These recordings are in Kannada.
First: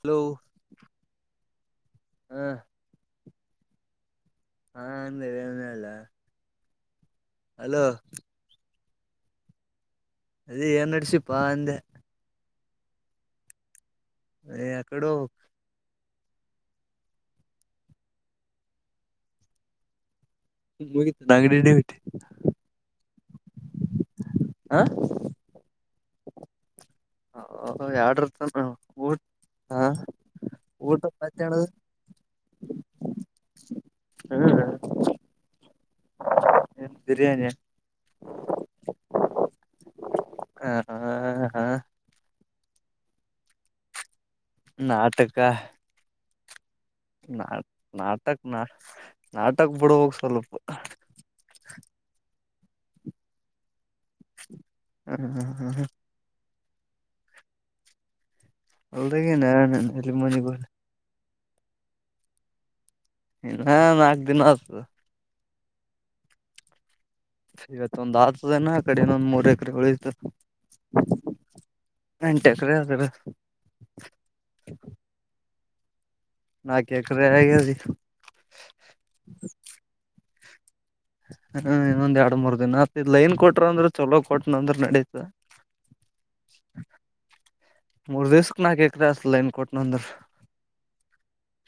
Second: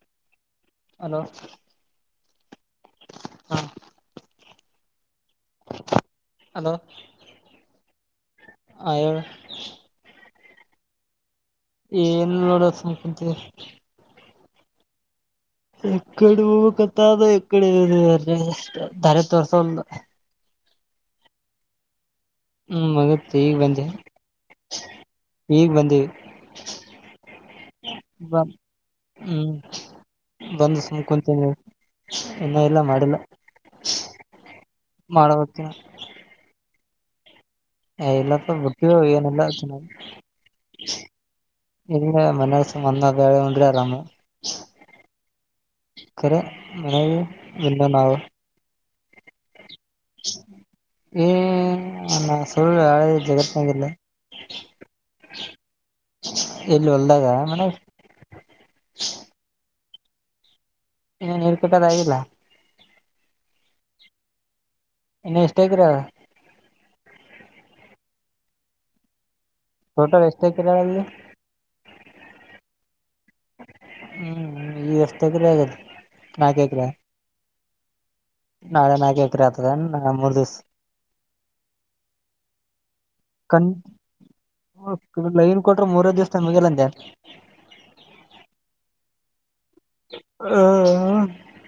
ಹಲೋ ಹಲೋ ಹ. ಹಾ ಹಾ ಅಂದ ಏನಿಲ್ಲಾ ಹಲೋ ಆ ಹೇಳ ಅದ ಏನ್ ನಡಸಿ ಏನ್ ನೋಡದ್ ಸುಮ್ ಕುಂತಿನಿ ಯ ಕೊಡೊ ಎಕ್ಕಡೆ ಹ ಕತ ಅದ ಎಡೆ ದಾರಿ ತೋರ್ಸಲ್ಡ ಹ್ಮ ಹೋಗಿತ್ [unintelligible] ಹ್ಮ್ ಮಗತ್ ಈಗ ಬಂದೆ. ಹ ಈಗ್ ಬಂದೀವಿ. ಎರಡರ [inaudible] ಬಾ ತನ ಊಟ ಹ್ಮ್ ಬಂದು ಊಟ ಸುಮ್ ಕುಂತನೆ ಮತ್ತೇನದು ಇನ್ನೂ ಇಲ್ಲ ಮಾಡಿಲ್ಲ ಮಾಡುವತ್ತಿನಿ. ಏನ್ ಬಿರಿಯಾನಿ. ಹೇ ಇಲ್ಲಪ್ಪ ಗೊತ್ತಿರೋರು ಏನಿಲ್ಲ ಹ ಹ [unintelligible] ಹಿಂದೆ ಮನೆ [unintelligible] ಅನ್ನ ಬೆೇಳೆ ಉಂಡ್ರೆ ಆರಾಮು. ನಾಟಕ ಕರೆ ಹೇ ಹೆಂಗೆ ನಾವು ನಾಟ್ ಹ್ಮ ನಾಮಸ್ ಫುಲ್ ಆಳೆ ಜಗತ್ನಂಗಿಲ್ಲ. ಹ್ಮ್ ಹ್ಮ್ ಎಲ್ಲಿ ಹೊಲ್ದಾಗ ಮನಾಗ್ ಹೊಲದಾಗೆ ನಾನು ನೀನು. ಅರ್ಲಿ ಮಾರ್ನಿಂಗ್ ಹೋಗೋನ ಇನ್ ನೀರು ಕಟ್ಟದಾಗಿಲ್ಲ. ಇನ್ನ ನಾಲ್ಕು ದಿನ ಆತು. ಇನ್ನ ಎಷ್ಟ ಎಕ್ಕರೆ ಅದ. ಇವತ್ ಒಂದ್ ಆತದನ ಆ ಕಡಿನ್ನೊಂದ್ ಮೂರೆ. ಟೋಟಲ್ ಎಷ್ಟ ಎಕರೆ ಅಲ್ಲಿ [unintelligible] ಎಂಟ ಎಕ್ಕರೆ ಅದ್ [unintelligible] ಹ್ಮ್ ಎಸ್ಟ್ ಎಕ್ರೆ. ನಾಕೇಕ್ರೆ ಆಗೇದೀ [inaudible] ನಾಳೆ ನಾಕ ಎಕ್ರೆ ಆಗ್ತದ ಮೂರ್ ದಿವ್ಸ್. ಹ್ಮ ಇನ್ನೊಂದ್ ಎರಡು ಮೂರ್ ದಿನ ಆತ್ ಇದ್ ಲೈನ್ ಕಣ್ ಕೊಟ್ರ ಅಂದ್ರೆ ಚಲೋ ಕೊಟನ ಅಂದ್ರೆ ನಡೀತ. ಲೈನ್ ಕೊಟ್ರ ಮೂರ ದಿವ್ಸ ಮುಗಿಯಲಂದೆ ಮೂರ್ ದಿವ್ಸ್ ನಾಕೆಕ್ರೆ ಅಸ್ಲು ಏನ್ ಕೊಟ್ರು. [unintelligible]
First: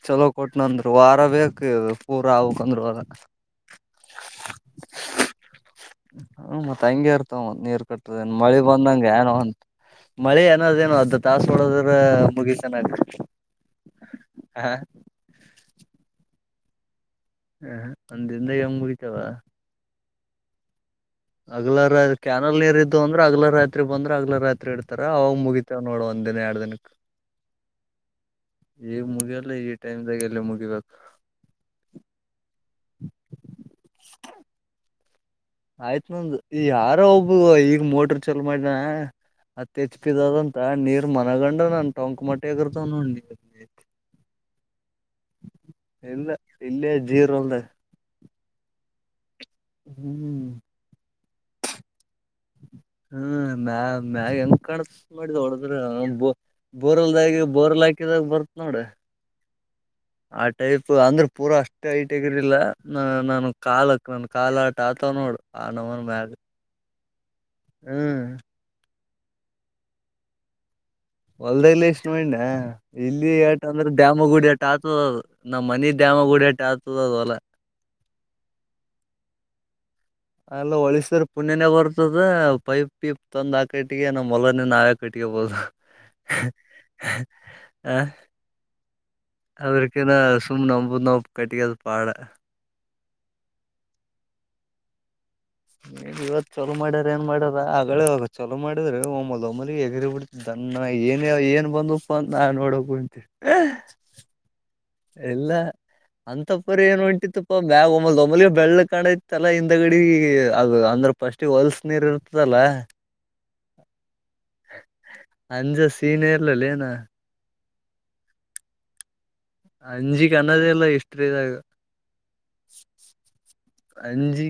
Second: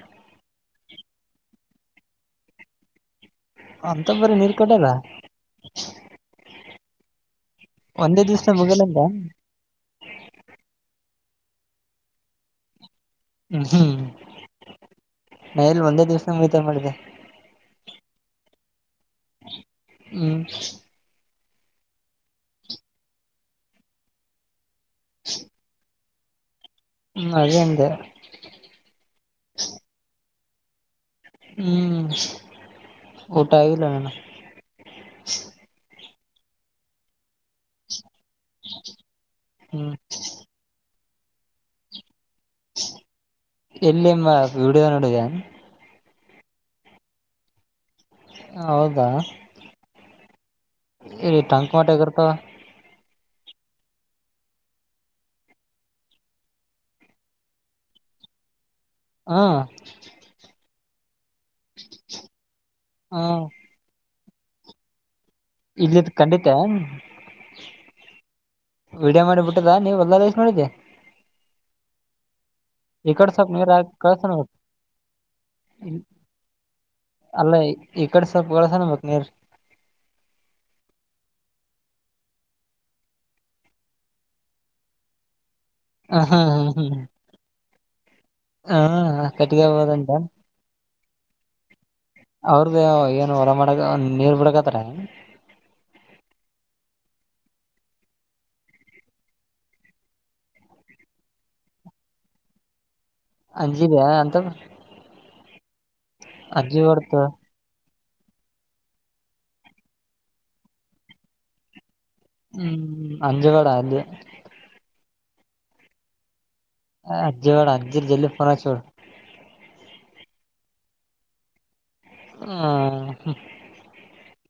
ಚಲೋ ಕೊಟ್ ನಂದು ವಾರ ಬೇಕು ಪೂರಾ ಆಗ್ಬೇಕಂದ್ರೆ ವಾರ. ಅಂತ ಬರಿ ನೀರ್ [unintelligible] ತಂಗೆರ್ ನೀರ್ ಕಟ್ಟದ ಒಂದೇ ನ್ ದಿವ್ಸ ಮಳಿ ಮುಗಿಯಲಂದ ಬಂದಂಗ ಏನೋ ಅಂತ ಮಳಿ ಏನದೇನು ಅ ತಾಸ ಹೊಡೋದ್ರ ಮುಗಿಸತನ್ ಹ್ಮ್ ಹ್ಮ್ ನ ಎಲ್ಲಿ ಒಂದೇ ದಿವಸ ಸಂಗಿತ ಮಾಡಿದೆ ಹ ಅಂದಿಂದ ಹೆಂಗ ಯವಾ ಹ್ಮ್ ಅಗ್ಲ ರ ಕ್ಯಾನಲ್ ನೀರ್ ಇದ್ದು ಅಂದ್ರ ಅಗ್ಲ ರಾತ್ರಿ ಬಂದ್ರೆ ಅಗ್ಲ ರಾತ್ರಿ ಇಡ್ತ ತರ ಅವಾಗ್ ಮುಗಿತವ ನೋಡವ. ಒಂದ್ ದಿನಾ ಯಾಡ್ ದಿನ ಹ್ಮ್ ಅದೇ ಅಂದೆ ಈ ಮುಗೆಲ್ಲಾ ಈ ಟೈಮದಾಗಲ್ಲ ಮುಗ ಇವ ಹ್ಮ್ ಊಟಾ ಆಗಿಲ್ಲೆನ್. [inaudible] ಆಯ್ತ್ ನಂದ ಈ ಯಾರೋ ಈಗ ಮೋಟರ್ ಚಲು ಮಾಡಿನ ಅತ್ ಹ್ಮ್ ಹೆಚ್ಪಿದದಂತ ನೀರ್ ಮನಗಂಡ ನನ್ ಟಂಕ್ ಮಟ್ಟ ಎಲ್ಲಿಮ್ಮ ವಿಡಿಯೋ ನೋಡಿದಾ. ಇಲ್ಲಾ ಇಲ್ಲೆ ಜೀರ್ ಒಂದ್ ಹೌದಾ ಹ್ಮ್ ಇರು ಟಂಕ ಟಗರ ತಾ ಹ್ಮ ಮ್ಯ ಮ್ಯಾಗ ಹೆಂಗ ಕಾಣಸ ಮಾಡಿದ ಹೊಡದ್ರ ಬೋ ಬೋರ್ಲ್ದಾಗಿ ಬೋರ್ಲ್ ಹಾಕಿದಾಗ ಬರ್ ನೋಡ ಹ್ಮ್ ಆತ್ ಹೇಗಿತ್ತು ಆಂಧ್ರ ಪೂರಾ ಅಷ್ಟೇ ಐಟ್ ಆಗಿರಲಿಲ್ಲ ನ ಹ್ಮ್ ನಾನು ಕಾಲಕ ನಂದ ಕಾಲಾಟ ಆತ ನೋಡು ಆ ಇಲ್ಲಿ ನಮನ್ ಮ್ಯಾಗ ಖಂಡಿತ ಹ್ಮ್ ವಿಡಿಯೋ ಮಾಡಿ ಬಿಟ್ಟದ ನೀವ ಎಲ್ಲ ಲೈಕ್ ಮಡಿದ್ದಿ. ಒಲ್ಲೆ ಲಿಸ್ಟಮೆನ್. ಇಲ್ಲಿ ಕಡೆ ಸ್ವಲ್ಪ ಏಟ್ ನೀರ್ ಹಾಕ್ ಅಂದ್ರೆ ಡ್ಯಾಮ ಗುಡಿ ಕಳ್ಸನ್ಬೇಕ ಆಟ್ ಆತದದು ನಮ್ಮ್ ಮನಿ ಡ್ಯಾಮ ಗುಡಿ ಆಟ್ಟ್ ಆತದವಲ್ಲ. ಅಲ್ಲ ಈ ಕಡೆ ಸ್ವಲ್ಪ ಕಳ್ಸನ್ಬೇಕ ನೀರ್ ಅಲ್ಲ ಹೊಳಿಸ್ರ ಪುಣ್ಯನ ಬರ್ತದ ಪೈಪ್ ಪಿಪ್ ತಂದ್ ಆಕಿಟ್ಟಿಗೆ ನಮ್ಮ್ ಹೊಲನು ನಾವೇ ಕಟ್ಟ್ಗಬೊದು. ಹ ಹಾ ಹ್ಮ್ ಹ ಹ್ಮ್ ಹ ಕಟ್ಟಿಗೆಬೋದಂತ ಅದ್ರಕ್ಕೆನ ಸುಮ್ ನಂಬುದ್ನಾವು. ಕಟ್ಟಿಗೆ ಅವ್ರದು ಏನು ಹೊರ ಮಾಡದು ಅವ್ನ್ ನೀರ್ ಬಿಡಕಾತ್ತರ. ನೀ ಇವತ್ ಚಲೋ ಮಾಡ್ಯಾರ ಏನ್ ಮಾಡ್ಯಾರ ಆಗಳೇ ಈಗ ಚಲೋ ಮಾಡಿದ್ರೆ ಒಮ್ಮ ಒಮ್ಮಲಿಗೆ ಎಗ್ರ್ ಬಿಡ್ತಿದ್ದ ದನ್ನ ಏನ ಏನ್ ಬಂದಪ್ಪ ಅಂತ ನಾ ನೋಡಕೋಯ್ ಅಂಜಿದ್ಯಾ ಅಂತ ಇಲ್ಲ. ಅಂತಪ್ಪರ ಅಜ್ಜಿ ಏನು ಹೊಡ್ತ ಹೊಂಟಿತ್ತಪ್ಪ ಬ್ಯಾಗೊ [unintelligible] ಬೆಳ್ಳಗ್ ಕಾಣೈತಲ್ಲ ಹಿಂದಗಡಿ ಅದು ಅಂದ್ರ ಫಸ್ಟೆ ಹೊಲ್ಸ್ ನೀರು. ಹ್ಮ್ ಅಂ ಜಗಡ ಅಲ್ಲಿ ಅಂಜು ಸೀನಿಯರ್ ಆ ಅಜ್ಜೊಡ ಜಿಲ್ ಜಿಲ್ಲು [unintelligible] ಅಂಜಿಕನ್ನದ ಇಲ್ಲ ಎಷ್ಟ್ರಿದಾಗ. ಹಾ ಹ್ಮ.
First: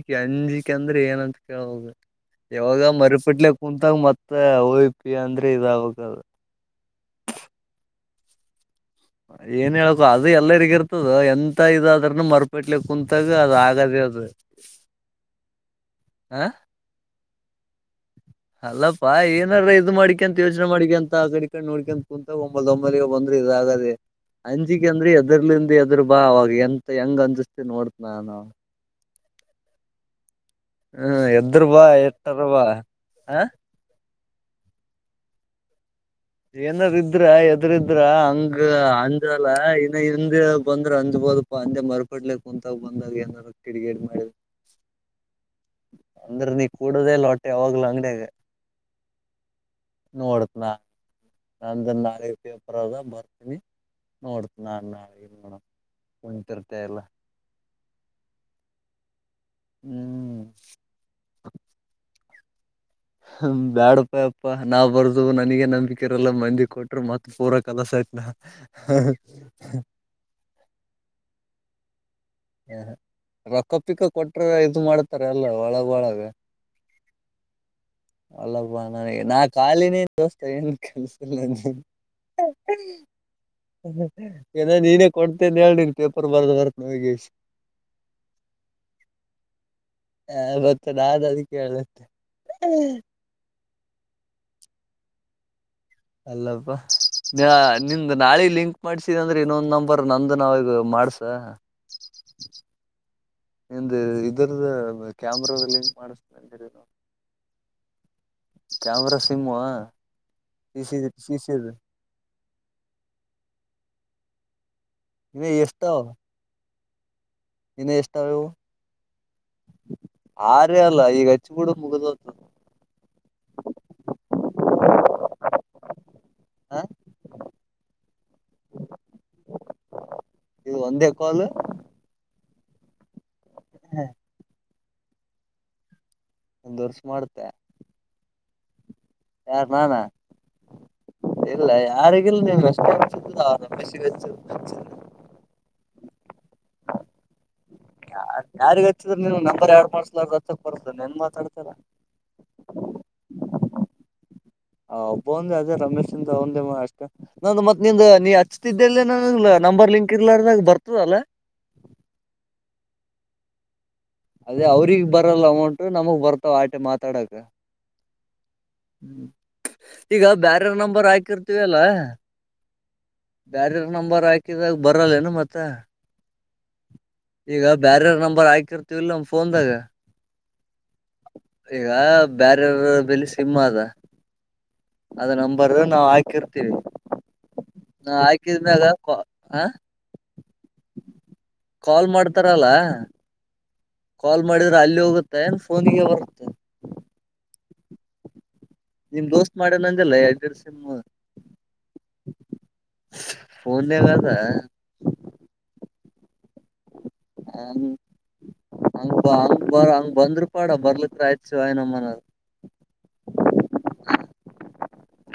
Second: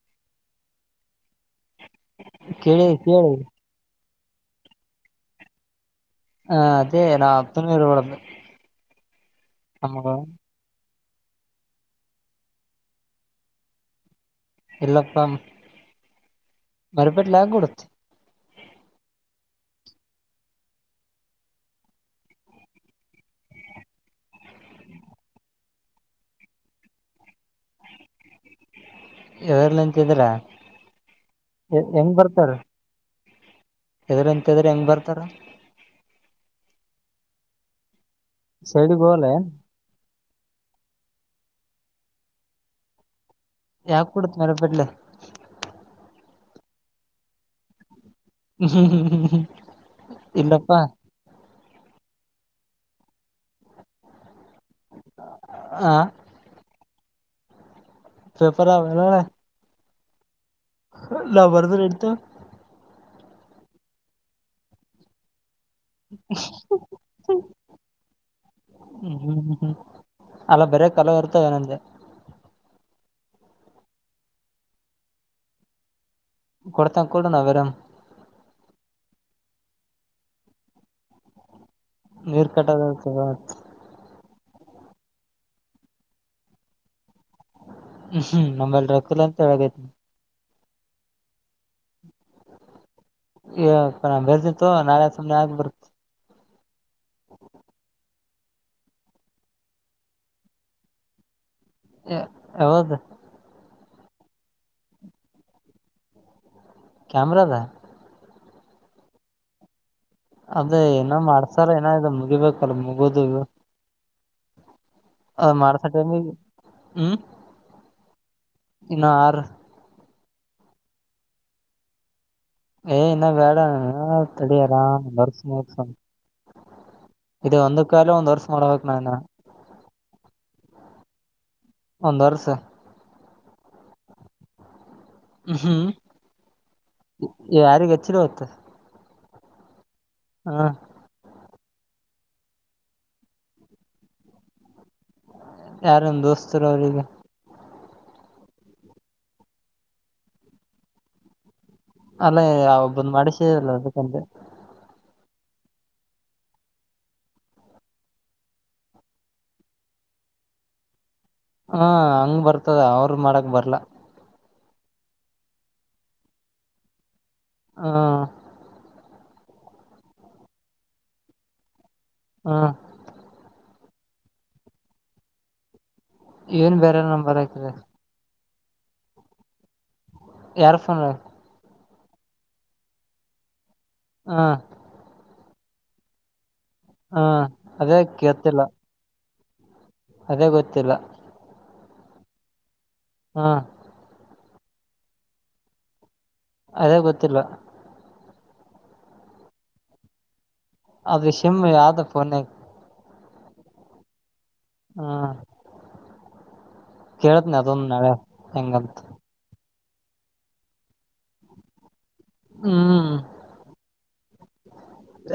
ಈ ಅಂಜಿಕ ಅಂದ್ರೆ ಏನಂತ್ ಕೇಳದದೆ ಯಾವಾಗ ಕೇಳಿ ಕೇಳಿ ಮರಿಪಿಟ್ಲೆ ಕುಂತಂಗ್ ಮತ್ತ್ ತ್ತ ಓಯುಪಿ ಅಂದ್ರೆ ಇದಾಗ ಹ ಅದೇ ನಾ ಹತ್ತನೇ ರೋಡಂದ. ಏನೇ ಹೇಳ್ಕು ಅದು ಎಲ್ಲರಿಗಿರ್ ತ್ತದೊ ಎಂತ ಇದಾದ್ರುನೂ ಮರುಪಿಟ್ಲಿ ಕುಂತಾಗ ಅದಾಗದೇ ಅದು. ಇಲ್ಲಪ್ಪ ಹ ಬರ್ ಬಟ್ಲಾಗುಡುತ್ ಅಲ್ಲಪ್ಪಾ ಏನಾರ ಇದ್ ಮಾಡಿಕಂತ ಯೋಚನೆ ಮಾಡಿಕಂತ ಆ ಕಡೆ ಕಡೆ ನೋಡ್ಕಂತ ಕುಂತ ಒಂಬಲ್ ಒಂಬಲ್ಲಿಗ ಬಂದ್ರ ಇದಾಗದೆ ಅಂಜಿಕ ಅಂದ್ರಿ ಎದರ್ಲಿಂದ ಎದ್ರ ಬಾ ಅವಾಗ ಎಂತ ಹೆಂಗ್ ಅನ್ಜಿಸತಿ ನೋಡತ ನಾನು. [unintelligible] ಹ್ಮ್ ಎದ್ರು ಬಾ ಎಟ್ಟಾರ ಬಾ. ಹಾ ಎದರಂತರ ಹೆಂಗ ಬರ್ತಾರ? ಏನರ ಇದ್ರ ಎದ್ರಿದ. ಇದ್ರ ಹಂಗ ಸೈಡಿಗೆ ಹೋಗಲ್ಲ ಅಂಜಾಲ ಇನ್ನ ಇ ಹಂದೆ ಹೇಳ ಬಂದ್ರ ಅಜ್ಬೋದಪ್ಪಾ ಅಂದೆ ಮರುಪಡ್ಲಿ ಕುಂತಾಗ ಬಂದಾಗ ಏನರ. ಯಾವ ಕೂಡತ ಮರಬಟ್ಲೆ. ಅಂದ್ರೆ ನೀ ಕೂಡದೇಲ್ಲೋ ಹೊಟ್ಟೆ ಯಾವಾಗ್ಲ ಅಂಗಡ್ಯಾಗ. ಅಹ್ ಹ್ಮ್ ಹ್ಮ್ ಹ್ಮ. ನೋಡಪ್ಲಾ. ಅಂದ್ರ ನಾಳೆ ಪೇಪರ್ ಅದ ಬರ್ತೀನಿ ನೋಡ್. ನಾನ್ನಾ ನಾವೇನ ಮಾಡೋನ ಆ ಕುಂನ್ತಿರ್. ತ್ತೇ ಎಲ್ಲಾ. ಫೇಫರಾ ಇಲ್ಲ್ ನೋಡ. ಹ್ಮ್. ಲ್ಲಾ ಬರ್ದು ರೇಡ್ತು. ಹಮ್ ಬ್ಯಾಡಯಪ್ಪಾ ಯಪ್ಪಾ ನಾವ್ ಬರ್ದು ನನಗೇನ. ನಂಬಿಕೆ ಇರಲ್ಲ ಮಂದಿ ಕೊಟರು ಮತ್ ಫೂರ ಕೆಲಸ ಐತ್ಬ್ಯಾ ಹ ಅಹ್ ಹ್ಮ್ ಹ್ಮ್ ಹ್ಮ್ ಹ್ಮ್ ಹ್ಹ್. ಅಲ್ಲ ಬರೇ ಕಲ್ಲು ಇರ್ತವ ಏನೆಂದ್ಯಾ. ಯಹ ರೊಕ್ಕ ಪಿಕ್ಕ ಕೊಟ್ರ ಇದು ಮಾಡ್ತಾರಾ ಎಲ್ಲ ಒಳಗ ಒಳಗ. ಕೊಡ್ತಂಗ ಕೊಡು ನಾವ್ ಬೇರೆ ಅಲ್ಲಪ್ಪಾ ನನಗೆ ನಾ ಖಾಲಿನೇ. ದೋಸ್ತ ಏನ್ ಕೆಲ್ಸ ಇಲ್ಲ ನೀನ್. ನೀರ್ ಕಟ್ಟಾದನಿ ಅಥವಾ. ಏನೇ ನೀನೆ ಕೊಡ್ತೇನ್ ಹೇಳ ನೀನ್ ಪೇಪರ್ ಬರ್ದು ಬರ್ದು ಒಗೆಸ್ಸಿ. ಅಹ್ ಹ್ಮ್ ನಮ್ಮೆಲ್ ರಕುಲ್ ಅಂತ ತೇಳಗೈತಿ. ಎ ಮತ್ತ ನಾ ಅದಿ ಕೇಳುತ್ತೆ ಎಹ್ಯೇ. ಯ ಪ್ಪಾ ನಾ ಬೆರ್ದಿಂನತ್ತೊ ನಾಳೆ ಸುಮ್ನೆ ಆಗ್ ಬರ್ತ. ಅಲ್ಲಪ್ಪ ನಿಂದು ನಾಳೆ ಲಿಂಕ್ ಮಾಡ್ಸಿದ ಅಂದ್ರೆ ಇನ್ನೊಂದ್ ನಂಬರ್ ನಂದು ನಾವೀಗ ಮಾಡ್ಸ. ಯಾವ್ದ ಇಂದೆ ಇದರದ ಬ ಕ್ಯಾಮ್ರೊ ದಲ್ಲಿ ಲಿಂಕ್ ಮಾಡಿಸ್ತೆ ಅಂದಿರೇನೊ. ಕ್ಯಾಮ್ರಾದಾ. ಕ್ಯಾಮ್ರಾ ಸಿಮ್ಟ. ಅದೇ ಏನೋ ಮಾಡ್ಸ್ಯಾರಾ ಏನ ಇದು ಮುಗಿಬೇಕು. ಕಲ್ ಮುಗೋದು. ಅ ಮಾಡ್ಸಾ ಟೈಮಿಗಿ. ಅಮ್. ಇನ್ನೂ ಎಸ್ತ ಅವೆವು. ಆರ್ಯಾ ಅಲ್ಲಾ ಈಗ ಹಚ್ಚುಬುಡು ಮುಗುದ ಹೊತ. ಏ ಇನ್ನ ಬೇಡ ತಡಿ ಆರಾಮ್ ಒಂದ್ ವರ್ಷ ಮುಗ್ಸೋಣ ಹ ಇದು ಒಂದು ಕಾಲ ಒಂದ್ ವರ್ಷ ಮಾಡ್ಬೇಕ್ ನಾನ ಇವು ಒಂದೇ ಕ್ವಾಲ. ಒಂದ ವರಸ. ಹೇ ಹ್ಮ್ ಹ್ಮ್ ಒಂದ್ ವರ್ಷ ಯಾರಿಗೆ ಹೆಚ್ಚಿವತ್ತ ಯಾರ ನಾನಾ. ಆ ಇಲ್ಲ ಯಾರಿಗಿಲ್ಲ ನೀನ್ ಅಷ್ಟ [unintelligible] ಯಾರನ್ ದೋಸ್ತರು ಅವ್ರಿಗಾ. ಯಾ ಯಾರಿಗ ಹಚ್ಚಿದ್ರ ನೀನ್ ನಂಬರ್ ಯರಡ್ ಮಾಡಸ್ಲ ಗೊತ್ತಕ್ ಬರ್ದು ನನ್ ಮಾತಾಡ್ತಲ್ಲ ಅಲ್ಲೇ ಒಬ್ಬಂದು ಮಾಡಿಸಿಲ್ಲ ಅದಕ್ಕಂತೆ ಆ ಒಬ್ಬ ಒಂದ ಅದೇ ರಮೇಶ್ ಅಂದ ಒಂದೇ ಅಷ್ಟೇ ನಂದು ಮತ್ ನಿಂದ ನೀ ಹಚ್ತಿದ್ದಲ್ಲ ನ ನಂಬರ್ ಲಿಂಕ್ ಇರ್ಲಾರದಾಗ ಬರ್ತದಲ್ಲಾ. ಹಾ ಹಂಗ ಬರ್ತದ ಅವ್ರ ಮಾಡಕ್ ಬರ್ಲಾ. ಅದೇ ಅವ್ರಿಗೆ ಬರಲ್ಲಾ ಅಮೌಂಟ್ ನಮಗ್ ಬರ್ತಾವ ಆಟೆ ಮಾತಾಡಕ್. ಆ ಈಗ ಬ್ಯಾರರ್ ನಂಬರ್ ಹಾಕಿರ್ತೀವ ಅಲ್ಲ. ಆ ಬ್ಯಾರರ್ ನಂಬರ್ ಹಾಕಿದಾಗ ಬರಲ್ಲೇನು ಮತ್ತ ಏನ್ ಬೇರೆ ನಂಬರ್ ಆಕ್ದರಿ ಕೀರ್ತಿವ್ ಅಲ್ಲಾ ನಮ್ ಫೋನದಾಗ. ಯಾರ ಫೋನ್ ಈಗ ಬ್ಯಾರವ್ರ ಬೆಲಿ ಸಿಮ್ ಅದ. ಆ ಬರ್ರ ನಾವ ಆಕಿರ. ಹಾ ಅದೇ ಗೇತ್ತಿಲ್ಲಾ. ಹಾಕಿದ್ಮ್ಯಾಗ ಆ. ಅದೇ ಗೊತ್ತಿಲ್ಲಾ ಕಾಲ್ ಮಾಡ್ತಾರಲ್ಲಾ. ಹಾ ಕಾಲ್ ಮಾಡಿದ್ರೆ ಅಲ್ಲಿ ಹೋಗುತ್ತೆನ್ ಫೋನ್ ನಿಗೆ ಬರುತ್ತೆ. ಅದೇ ಗೊತ್ತಿಲ್ಲಾ. ನಿಮ್ ದೋಸ್ತ್ ಮಾಡಾನ್ ಅಂದಿಲ್ಲಾ [unintelligible] ಅದ ಸಿಮ್ ಯಾದ ಫೋನ್ ನಾಗ್. ಫೋನ್ ನ್ಯಾಗ್ ಅದ. ಹಾ ಕೇಳತ್ನ ಅದೊಂದು ನಾಳೆ ಹೆಂಗಂತ ಬರ ಹಂಗ ಬಂದ್ರು ಪಾಡ ಬರ್ಲಕ್ಕ ಆಯ್ತ್ ಶಿವಾಯನಮ ಅನ್ನೋದ. ಹ್ಮ್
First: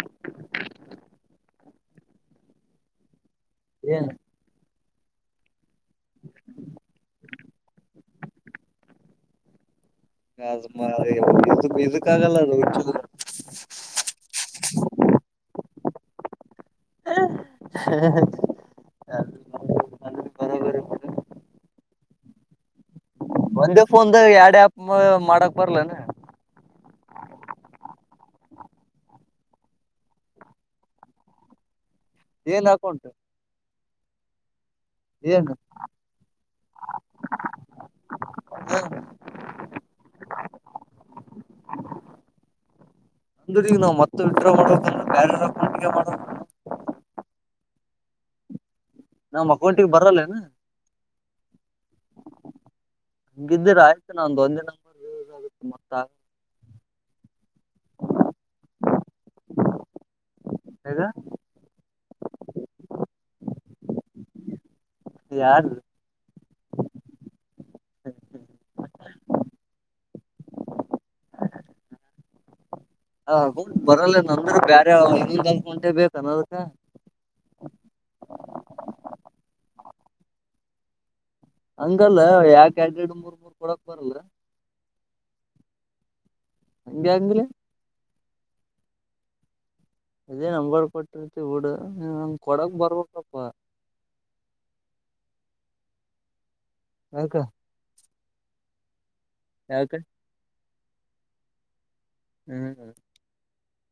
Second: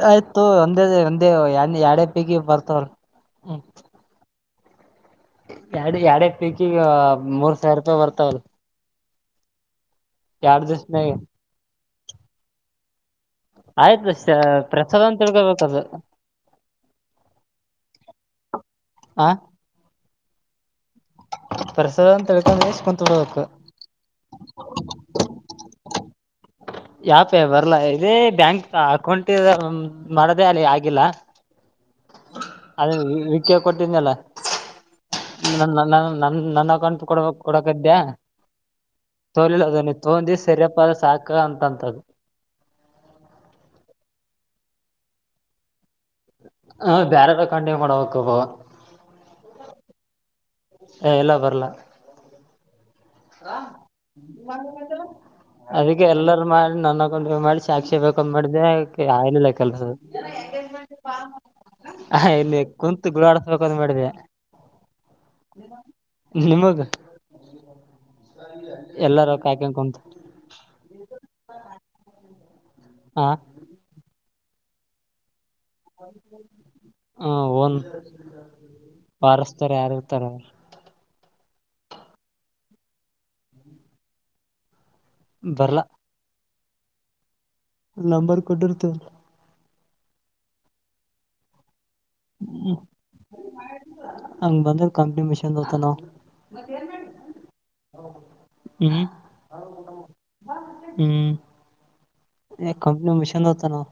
ಆಯ್ತ ತುಗೊ ಒಂದೇ ಒಂದೇ ಎಡ ಪೀಗಿ ಬರ್ತವಲ್ಲ. ಏನ್ ಹ್ಮ ಯಾಡು ಎರಡೆ ಪೀಚಿಂಗ್ ಮೂರ್ ಸಾವಿರ ರೂಪಾಯಿ ಬರ್ತ ತ್ತಲ್ ದಿವ್ಸನಾಗ [unintelligible] ಕ್ಕಾಗಲ್ಲ ಅದು ಹುಚ್ಚುದು. ಆಯ್ತಿರಿ ಸ ಪ್ರಸಾದ ಅಂತ ತಿಳ್ಕೊಬೇಕದು ಹ. [unintelligible] ಪರ್ಸದ ಅಂತಿಳ್ಕಂದೇ ಒಂದೇ ಫೋನ್ದು ಎರಡ್ಯಾಪ್. ಮ ಮಾಡಕ್ಬರಲೆನು? ಯಾಪೆ ಬರ್ಲಾ ಇದೇ ಬ್ಯಾಂಕ್ ಅಕೌಂಟಿರದ ಮಾಡದೇ ಅಲ್ಲಿ ಆಗಿಲ್ಲ. ಏನ್ ಅದ ಅಕೌಂಟ್ [unintelligible] ಕೊಟ್ಟಿದ್ನಲ್ಲ. ಏನ್ ನ ನ ನನ್ ನನ್ನ ನನ್ ಅಕೌಂಟ್ ಕೊಡಬೇಕ್ ಕೊಡಕಾದ್ಯಾ ತೋಲಿಲ್ಲ ಅದ ನೀ ತೊಂದಿ ಸರಿಯಪ್ಪ ಅದ ಸಾಕ ಅಂತಂತದು. ಅಂದ್ರ ಈಗ ನಾವ್ ಮತ್ತೆ [unintelligible] ಹ ಬ್ಯಾರದ ಖಂಡೀ ಮಾಡಬೇಕವ. ನಮ್ ಅಕೌಂಟಿಗೆ ಬರಲ್ಲೆನ. ಏ ಇಲ್ಲ ಬರ್ಲ್ಲ ನಂಬರ್ ಯೂಸ್ ಆಗುತ್ತೆ ಮತ್ತ ಅದಕ್ಕೆ ಎಲ್ಲಾರು ಮಾಡಿ ನನ್ನ [unintelligible] ಸಾಕ್ಷಿ ಬೇಕಂದ್ ಮಾಡ್ದ ಆಲಿಲ್ಲ ಕೆಲ್ಸ ಆಗ ಇಲ್ಲಿ ಕುಂತು ಗುಳಾಡ್ಸ್ಬೇಕಂತ ಮಾಡಿದೆ ಯಾರ್ದು ನಿಮಗ. ಎಲ್ಲಾರ ಕಾಯ್ಕೊಂಡು ಕುಂತು ಹ [unintelligible] ಬರಲ್ಲೆನು. ಅಂದ್ರ ಬ್ಯಾರೆ [unintelligible] ಹ ಓನ್ ಬಾರಸ್ತಾರೆ ಯಾರ ತರ ಹಂಗಲ್ಲ ಯಾಕೆಡೆರ್ಡು ಮೂರ್ಮೂರ್ ಕೊಡಕ್ ಬರಲ್ಲ. ಬರ್ಲ. ಹಂಗೆ ಅಂದ್ಲೆ. ನಂಬರ್ ಕೊಟ್ಟಿರ್ತ ಅದೇ ನಂಬರ್ ಕೊಟ್ಟಿರ್ತಿ ಬುಡು. ಹ್ಮ್ ಹಂಗ ಬಂದ್ರ ಕಂಪ್ನಿ ಮಿಷನ್ದದ. ಹಲೋ ಎದ್ಕ? ಅಹ್ಮ್. ಆವ್ ಕುಟಮ್ಮಾ ಬಾ. ಹ್ಮ್. ಎ ಹ್ಮ್ ಕಂಪ್ನಿ ಮಿಶನ್ ಹೊದತ್ತನೊ.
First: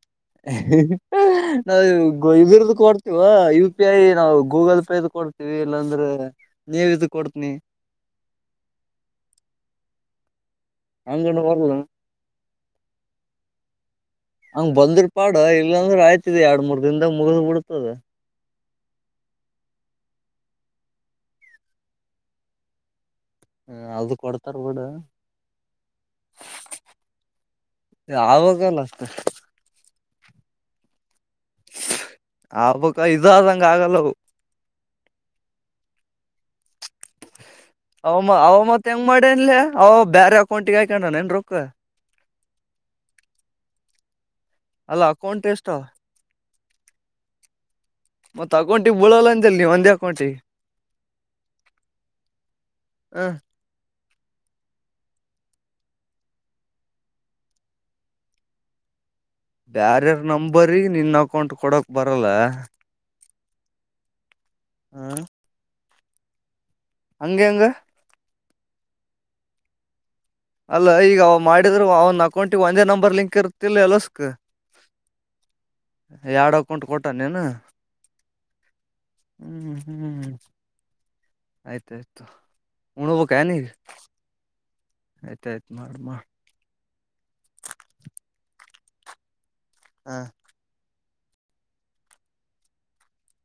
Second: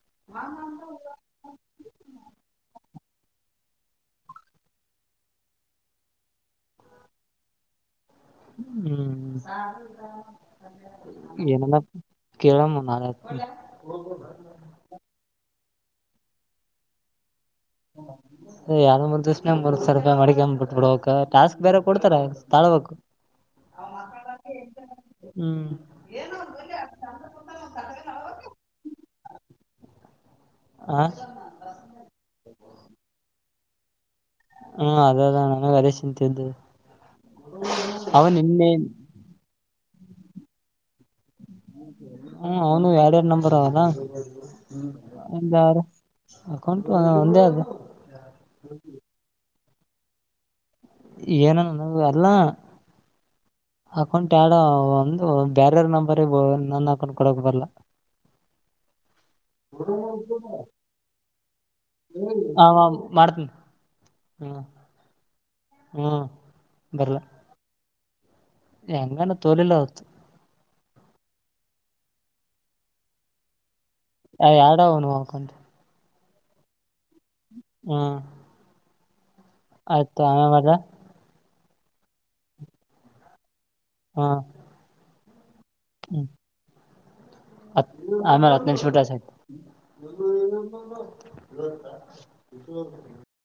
[unintelligible] ನಾವ ಇಗ ಗೊ ಇದರ್ದ ಕೊಡ್ತೀವೊ ಯು ಪಿ ಐ ನಾವು ಗೂಗಲ್ ಪೇದ ಕೊಡ್ತಿವಿ ಇಲ್ಲಾಂದ್ರ ನೀವ ಇದ ಕೊಡ್ತೀನಿ. ಹ್ಮ್. ಹಂಗನ ಎನ ಬರ್ಲ ಅನ್ನದಪು ಕೇಳಮ್ಮ ನಾರಾಯದ್ಕು ಕೊಡ್ಲ್ಯಾ ಹೋಗಬಹುದಾ. ಇಲ್ಲಂದ್ರ ಆಯ್ತ ಇದೆ ಎರಡ ಮೂರ್ ದಿನದಾಗ ಮುಗಿದ ಬಿಡ್ತು. [unintelligible] ಎ ಯಾರ ಮೂರ್ ದಿವ್ಸನ್ಯಾಗ ಮೂರ್ ಸಾವಿರ ರೂಪಾಯ ಮಾಡಿಕೊಂಡ ಬಿಟ್ಬಡಬೇಕಕ್ ಟಾಸ್ಕ್ ಬ್ಯಾರೆ ಕೊಡ್ತಾರಾ ತಾಳ್ಬೇಕು. ಹ ಅದು ಕೊಡ್ತಾರ ಬಿಡ ಹ್ಮ್ ಯಾವಗಲ್ಲ ಅಷ್ಟ. ಆ. ಆಗಬಕ್ಕಾ ಇದು ಆದಂಗ. ಹಂಗ ಆಗಲ್ಲ ಅವು. ಹ್ಮ ಅದದ ಅಣಾ ಸ್ವದೇಶಿನ ಥಿಂದು. ಅವ ಮಾ ಅವ ಮತ್ ಹೆಂಗ್ ಮಾಡೇನ್ಲೇ. ಅವು ಬ್ಯಾರೆ ಅಕೌಂಟಿಗೆ ಹಾಕ್ಕ್ಯಾಣ್ಣ ಎನ್ ರೊಕ್ಕ. ಹ್ಮ್ ಅವನು ಎಡ ಎಡ್ ನಂಬರ್ ಅದಾ. ಅಲ್ಲಾ ಅಕೌಂಟ್ ಎಷ್ಟೊ. ಅಕೌಂಟ್ ಒ ಒಂದೇ ಅದೇ. ಮತ್ತ ಅಕೌಂಟಿಗ ಬಿಳಲ್ಲ ಅಂದೇಲ್ಲ ನೀವ ಅನ್. ದೇ ಅಕೌಂಟಿ. ಏನನ ನಗೊದೊ ಅಲ್ಲಾ. ಹ ಅಕೌಂಟ್ ಆ್ಯಡೊ ಒಂದು ಬ್ಯಾರೆ ಅವ್ರ ನಂಬರ್ರಿಗ ಬರೊನ ನನ್ನ ಅಕೌಂಟ್ ಕೊಡಾಕ್ ಬರಲ್ಲಾ. ಬ್ಯಾರೆ ಅವ್ರ ನಂಬರಿಗ್ ನಿನ್ ಅಕೌಂಟ್ ಕೊಡಕ್ ಬರಲ್ಲ ಆ ಮಾಡ್ತನಿ ಹ. ಹೂಉ. ಹಂಗ ಹೆಂಗ. ಆ್ಯ ಹಂಗನ್ ತೋಲಿಲ್ಲ ಅವತ್ತು. ಅಲ್ಲ ಈಗ ಅವ ಮಾಡಿದ್ರ ಅವನ ಅಕೌಂಟಿಗೆ ವೈನ್ಯರ ನಂಬರ್ ಲಿಂಕ್ ಇರುತಿಲ್ಲ ಎಲ್ಲೋಸ. ಅ್ಯ ಯಾಡ ಅವನು ಅಕೌಂಟ್. ಎರಡ್ ಅಕೌಂಟ್ ಕೊಟ್ಟ. ಟ ಏನೇನು. ಆಯ್ತ ತುಗೊ ಆಮೇಲ ಮಾಡ್ಲ. ಆಯ್ತ. ಆಯ್ತ್ ತ ತೂಗ ಉನ್ನ ತಾನೇ. ಹಾ. ಆಯ್ತ ಆಯ್ತ. ಮಾಡ್ ಮಾಡ್. ಹತ್ತ ಆಮೇಲೆ ಹತ್ತ ನಿಮಿಷ ಬಿಟ್ಟ ಹಸ್ತೇನಿ. ಹಾ [unintelligible] [unintelligible]